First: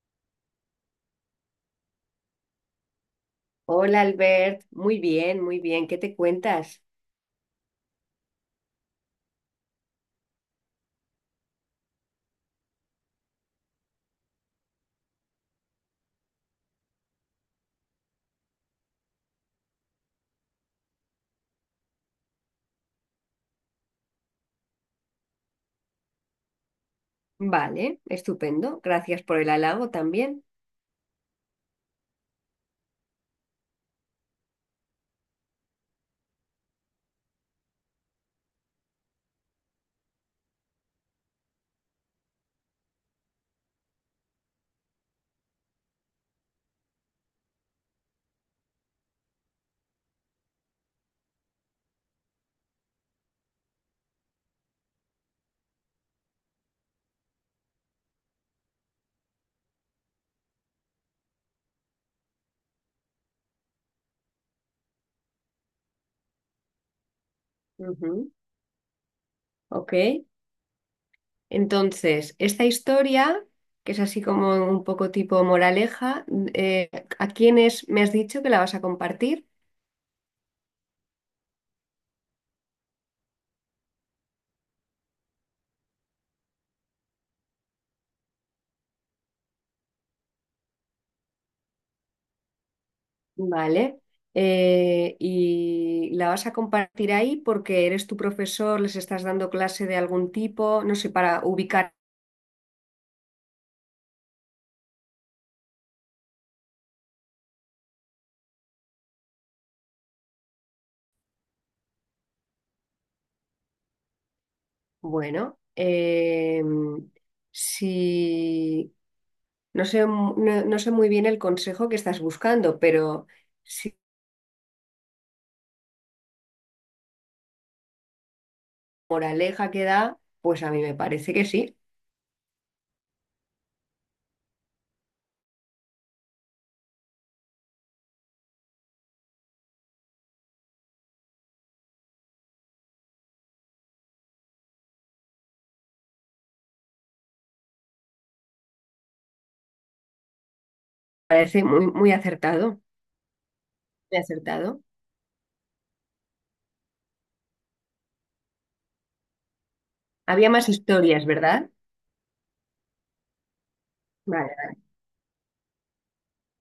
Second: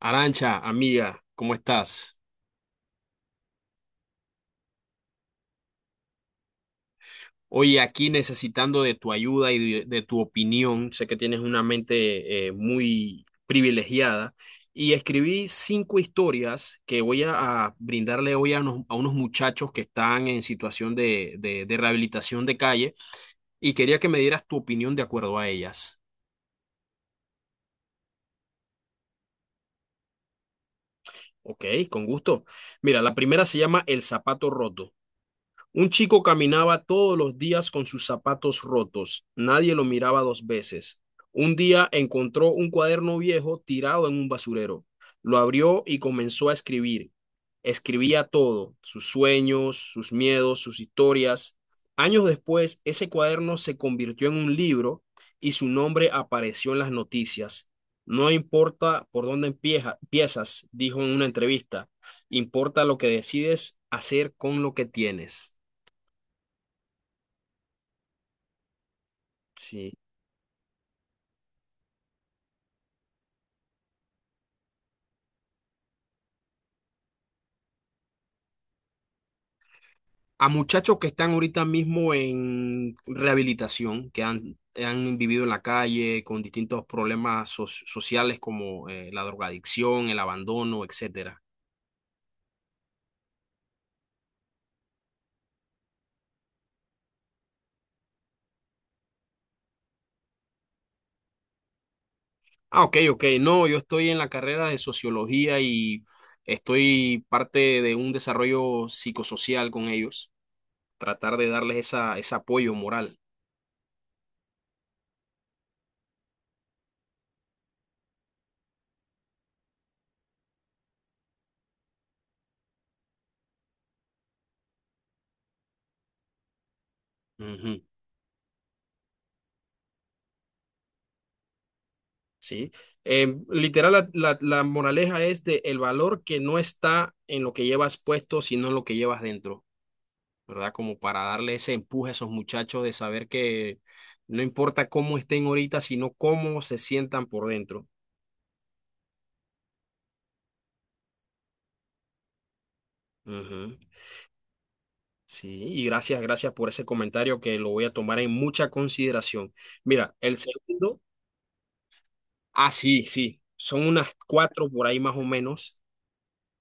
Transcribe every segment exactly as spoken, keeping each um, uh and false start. Arancha, amiga, ¿cómo estás? Hola Albert, muy bien, muy bien, ¿qué te cuentas? Oye, aquí necesitando de tu ayuda y de, de tu opinión, sé que tienes una mente eh, muy privilegiada y escribí cinco historias que voy a, a brindarle hoy a unos, a unos muchachos que están en situación de, de de rehabilitación de calle y quería que me dieras tu opinión de acuerdo a ellas. Vale, estupendo, gracias por el halago también. Ok, con gusto. Mira, la primera se llama El zapato roto. Un chico caminaba todos los días con sus zapatos rotos. Nadie lo miraba dos veces. Un día encontró un cuaderno viejo tirado en un basurero. Lo abrió y comenzó a escribir. Escribía todo, sus sueños, sus miedos, sus historias. Años después, ese cuaderno se convirtió en un libro y su nombre apareció en las noticias. No importa por dónde empieza, empiezas, dijo en una entrevista, importa lo que decides hacer con lo que tienes. Ujú. Sí. Ok, entonces, esta historia, que es así como un poco tipo moraleja, mm, eh, ¿a quiénes me has dicho que la vas a compartir? A muchachos que están ahorita mismo en rehabilitación, que han, han vivido en la calle con distintos problemas so- sociales como eh, la drogadicción, el abandono, etcétera. Vale, eh, y la vas a compartir ahí porque eres tu profesor, les estás dando clase de algún tipo, no sé, para ubicar. Ah, ok, ok. No, yo estoy en la carrera de sociología y estoy parte de un desarrollo psicosocial con ellos, tratar de darles esa, ese apoyo moral. Bueno, eh, si no sé, mu- no, no sé muy bien el consejo que estás buscando, pero si Ujú. moraleja que da, pues a mí me parece que sí. ¿Sí? Eh, literal, la, la- la moraleja es de el valor que no está en lo que llevas puesto, sino en lo que llevas dentro, ¿verdad? Como para darle ese empuje a esos muchachos de saber que no importa cómo estén ahorita, sino cómo se sientan por dentro. Parece muy, muy acertado, Ujú. muy acertado. Sí, y gracias, gracias por ese comentario que lo voy a tomar en mucha consideración. Mira, el Había más segundo, historias, ¿verdad? ah, sí, sí, son unas cuatro Vale. por ahí más o menos.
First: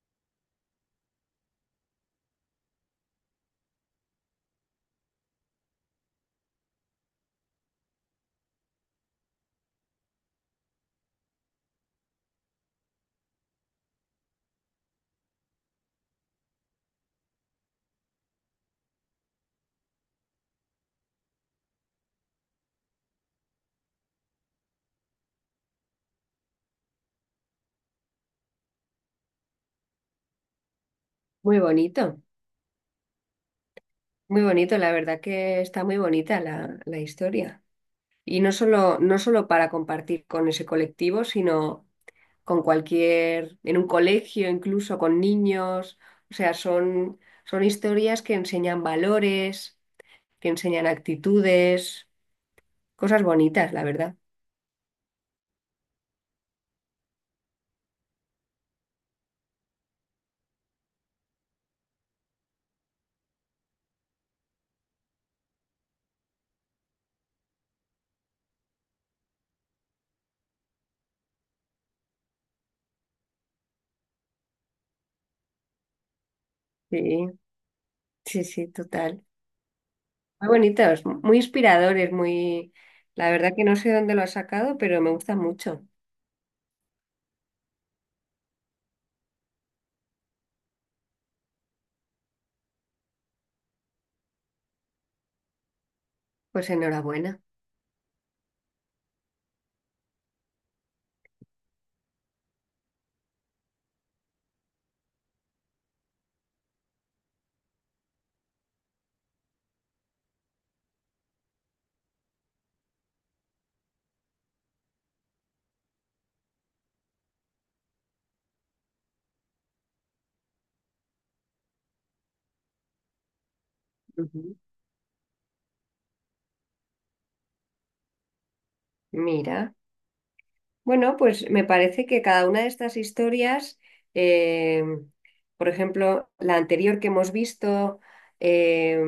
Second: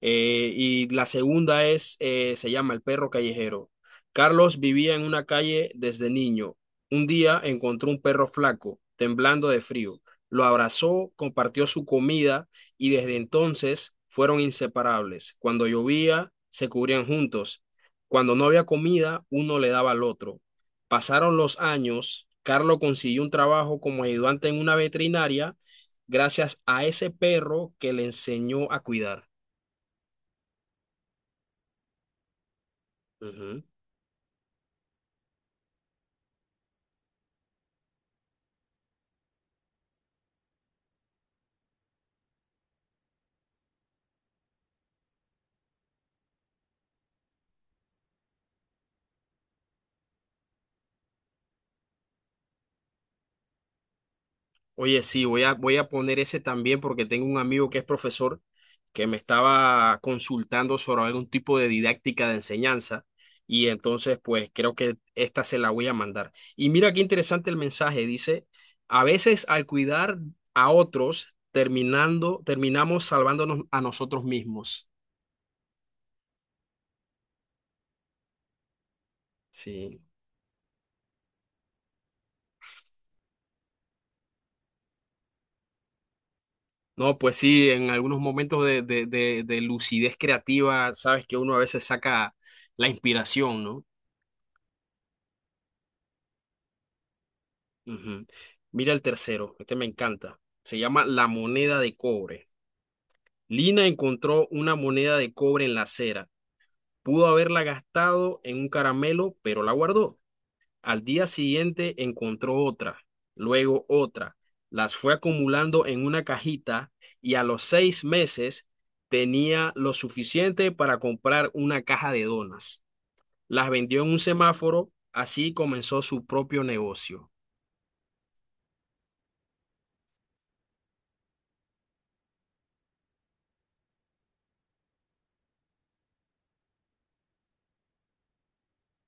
Eh, y la segunda es, eh, se llama El perro callejero. Carlos vivía en una calle desde niño. Un día encontró un perro flaco, temblando de frío. Lo abrazó, compartió su comida y desde entonces fueron inseparables. Cuando llovía, se cubrían juntos. Cuando no había comida, uno le daba al otro. Pasaron los años, Carlos consiguió un trabajo como ayudante en una veterinaria gracias a ese perro que le enseñó a cuidar. Muy bonito, Ujú. muy bonito. La verdad que está muy bonita la, la historia. Y no solo, no solo para compartir con ese colectivo, sino con cualquier, en un colegio, incluso con niños. O sea, son, son historias que enseñan valores, te enseñan actitudes, cosas bonitas, la verdad. Oye, sí, voy a, voy a poner ese también porque tengo un amigo que es profesor que me estaba consultando sobre algún tipo de didáctica de enseñanza y entonces pues creo que esta se la voy a mandar. Y mira qué interesante el mensaje, dice, a veces al cuidar a otros terminando, terminamos salvándonos a nosotros mismos. Sí, sí, sí, total. Sí. Muy bonitos, muy inspiradores, muy... La verdad que no sé dónde lo has sacado, pero me gusta mucho. No, pues sí, en algunos momentos de, de de- de lucidez creativa, sabes que uno a veces saca la inspiración, ¿no? Pues enhorabuena. Ujú. Mira el tercero, este me encanta. Se llama La moneda de cobre. Lina encontró una moneda de cobre en la acera. Pudo haberla gastado en un caramelo, pero la guardó. Al día siguiente encontró otra, luego otra. Las fue acumulando en una cajita y a los seis meses tenía lo suficiente para comprar una caja de donas. Las vendió en un Ujú. semáforo, así comenzó su propio negocio. Mira. Bueno, pues me parece que cada una de estas historias, eh, por ejemplo, la anterior que hemos visto, eh,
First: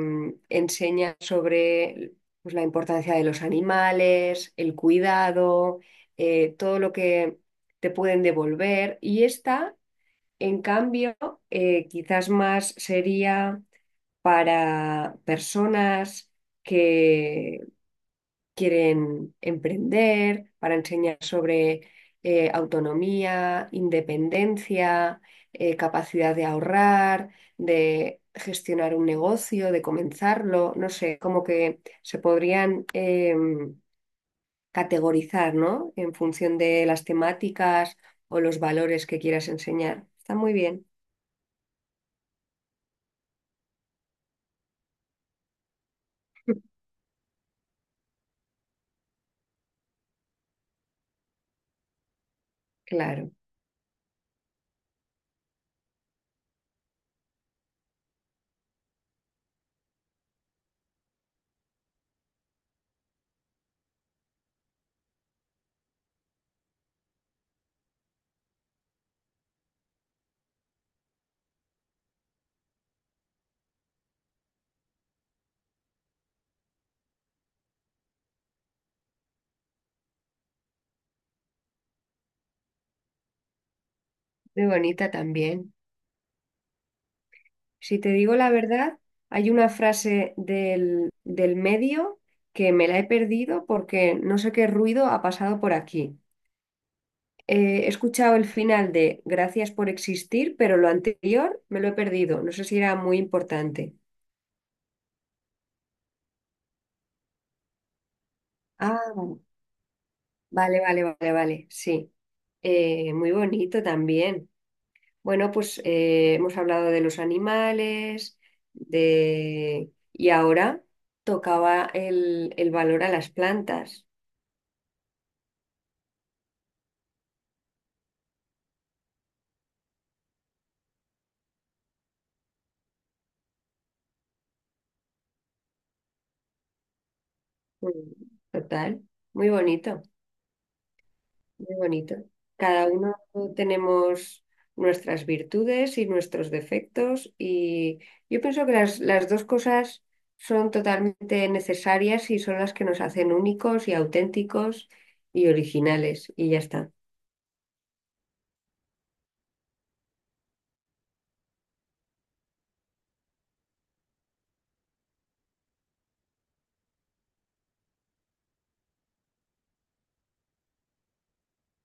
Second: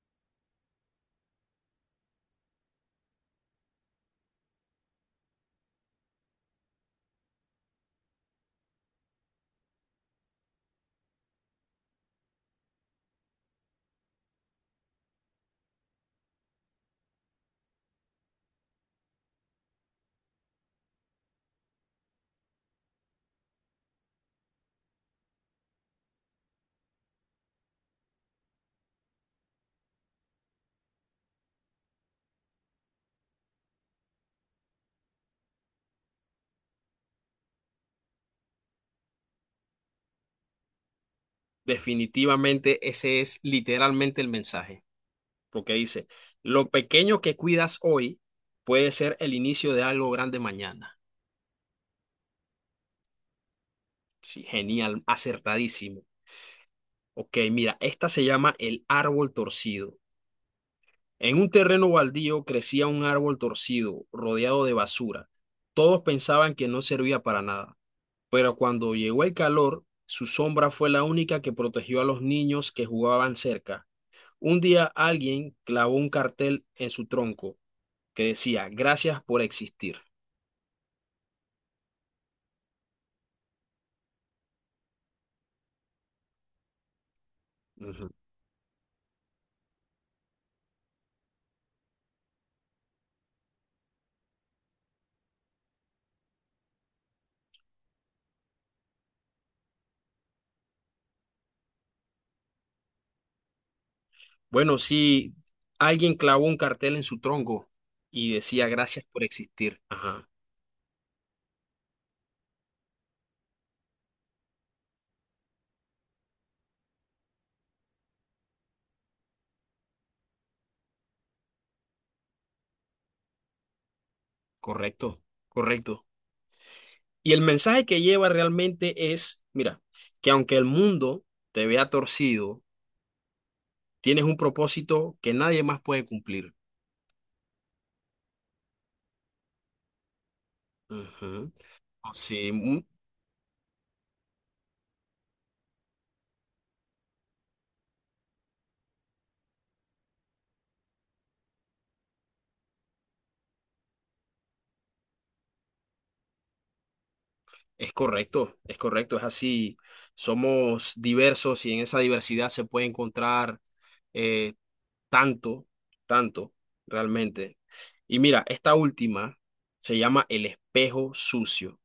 enseña sobre pues, la importancia de los animales, el cuidado, eh, todo lo que te pueden devolver. Y esta, en cambio, eh, quizás más sería para personas quieren emprender, para enseñar sobre eh, autonomía, independencia, eh, capacidad de ahorrar, de gestionar un negocio, de comenzarlo, no sé, como que se podrían em, categorizar, ¿no? En función de las temáticas o los valores que quieras enseñar. Está muy bien. Definitivamente ese es literalmente el mensaje, porque dice, lo pequeño que cuidas hoy puede ser el inicio de algo grande mañana. Claro. Sí, genial, acertadísimo. Ok, mira, esta se llama el árbol torcido. En un terreno baldío crecía un árbol torcido, rodeado de basura. Todos pensaban que no servía para nada, pero cuando llegó el calor, su sombra fue la única que protegió a los niños que jugaban cerca. Un día alguien clavó un cartel en su tronco que decía, gracias por existir. Muy bonita también. Si Ujú. te digo la verdad, hay una frase del, del medio que me la he perdido porque no sé qué ruido ha pasado por aquí. Eh, he escuchado el final de Gracias por existir, pero lo anterior me lo he perdido. No sé si era muy importante. Bueno, sí, alguien clavó un cartel en su tronco y decía, gracias Ah, por existir. Ajá, vale, vale, vale, vale, sí. Eh, muy bonito también. Bueno, pues eh, hemos hablado de los animales, de... Y ahora tocaba el, el valor a las plantas. correcto, correcto. Y el mensaje que lleva realmente es, mira, que aunque el mundo te vea torcido, tienes un propósito que nadie más puede cumplir. Mm, Total, muy bonito, Ujú. muy bonito. Sí. mu- Cada uno tenemos nuestras virtudes y nuestros defectos y yo pienso que las, las dos cosas son totalmente necesarias y son las que nos hacen únicos y auténticos y originales y ya está. Es correcto, es correcto, es así. Somos diversos y en esa diversidad se puede encontrar eh, tanto, tanto, realmente. Y mira, esta última se llama El espejo sucio.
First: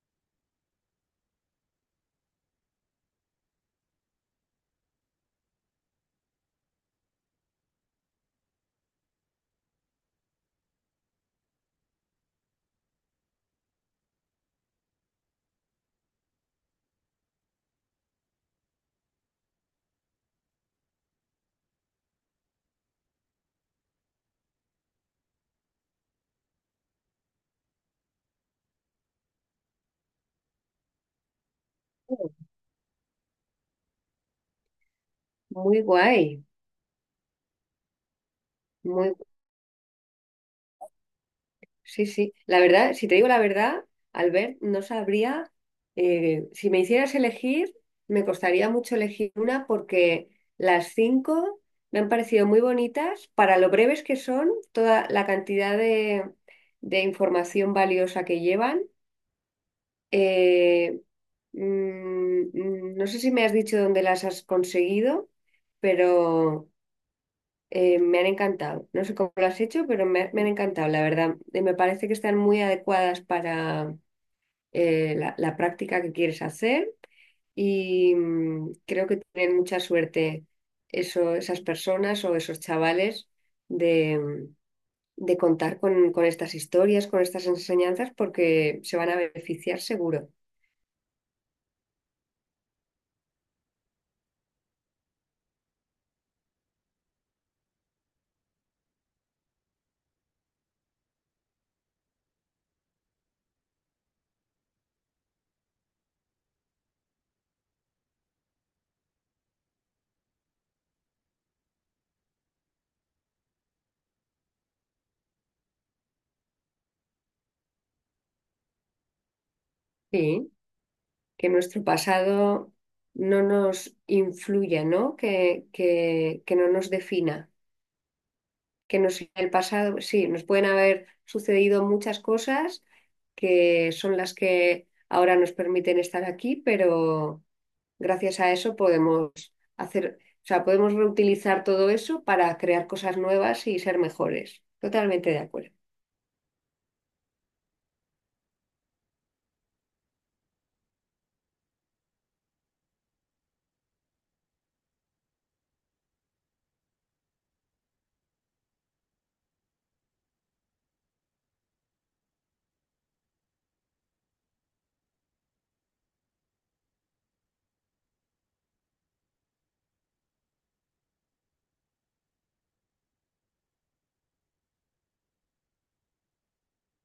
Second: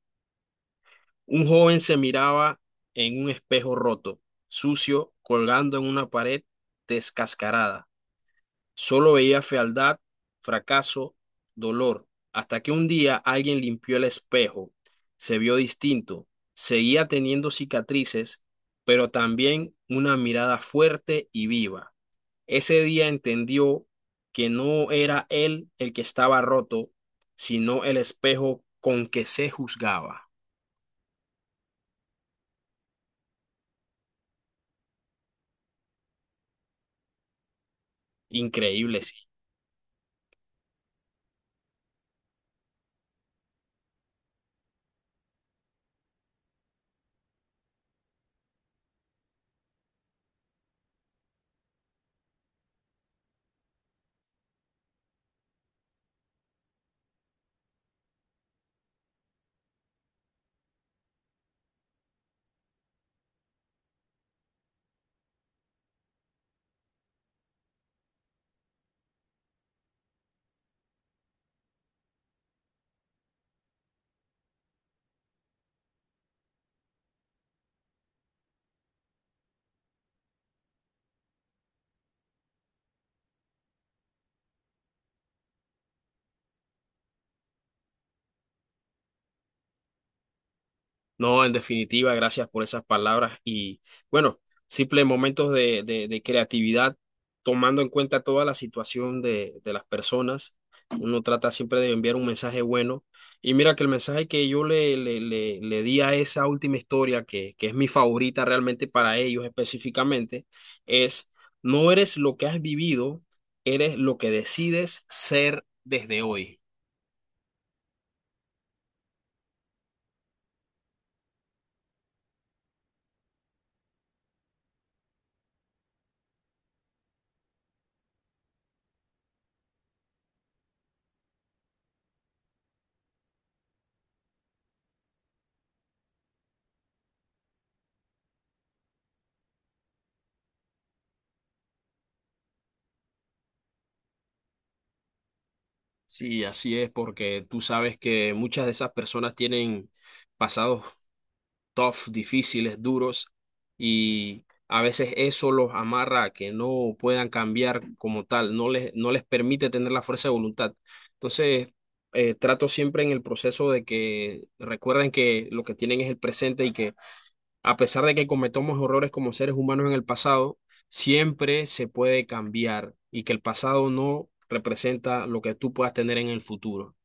Un joven se miraba en un espejo roto, sucio, colgando en una pared descascarada. Solo veía fealdad, fracaso, dolor, hasta que un día alguien limpió el espejo. Se vio distinto. Seguía teniendo cicatrices, pero también una mirada fuerte y viva. Ese día entendió que no era él el que estaba roto, sino el espejo con que se juzgaba. Oh. Muy guay, Increíble, sí. muy sí, sí. La verdad, si te digo la verdad, Albert, no sabría, eh, si me hicieras elegir, me costaría mucho elegir una porque las cinco me han parecido muy bonitas para lo breves que son, toda la cantidad de, de información valiosa que llevan. Eh, mm, mm, no sé si me has dicho dónde las has conseguido, pero... Eh, me han encantado. No sé cómo lo has hecho, pero me, me han encantado, la verdad. Eh, me parece que están muy adecuadas para eh, la, la práctica que quieres hacer y mm, creo que tienen mucha suerte eso, esas personas o esos chavales de, mm, de contar con, con estas historias, con estas enseñanzas, porque se van a beneficiar seguro. No, en definitiva, gracias por esas palabras y bueno, simples momentos de, de- de creatividad, tomando en cuenta toda la situación de, de las personas. Uno trata siempre de enviar un mensaje bueno. Y mira que el mensaje que yo le, le, le, le di a esa última historia, que, que es mi favorita realmente para ellos específicamente, es no eres lo que has vivido, eres lo que decides ser desde hoy. Sí, que nuestro pasado no nos influya, ¿no? Que, que, que no nos defina. que nos, en el pasado, pues sí, nos pueden haber sucedido muchas cosas que son las que ahora nos permiten estar aquí, pero gracias a eso podemos hacer, o sea, podemos reutilizar todo eso para crear cosas nuevas y ser mejores. Totalmente de acuerdo. Sí, así es, porque tú sabes que muchas de esas personas tienen pasados tough, difíciles, duros, y a veces eso los amarra a que no puedan cambiar como tal, no les, no les permite tener la fuerza de voluntad. Entonces, eh, trato siempre en el proceso de que recuerden que lo que tienen es el presente y que a pesar de que cometamos errores como seres humanos en el pasado, siempre se puede cambiar y que el pasado no representa lo que tú puedas tener en el futuro.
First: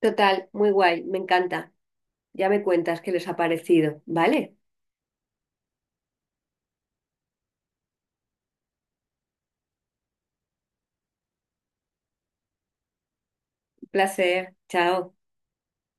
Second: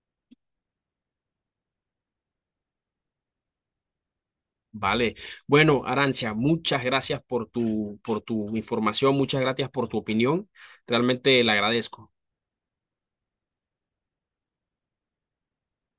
Total, muy guay, me encanta. Ya me cuentas qué les ha parecido. Vale, Vale. Bueno, Arancia, muchas gracias por tu, por tu información, muchas gracias por tu opinión. Realmente la agradezco. un placer. Chao.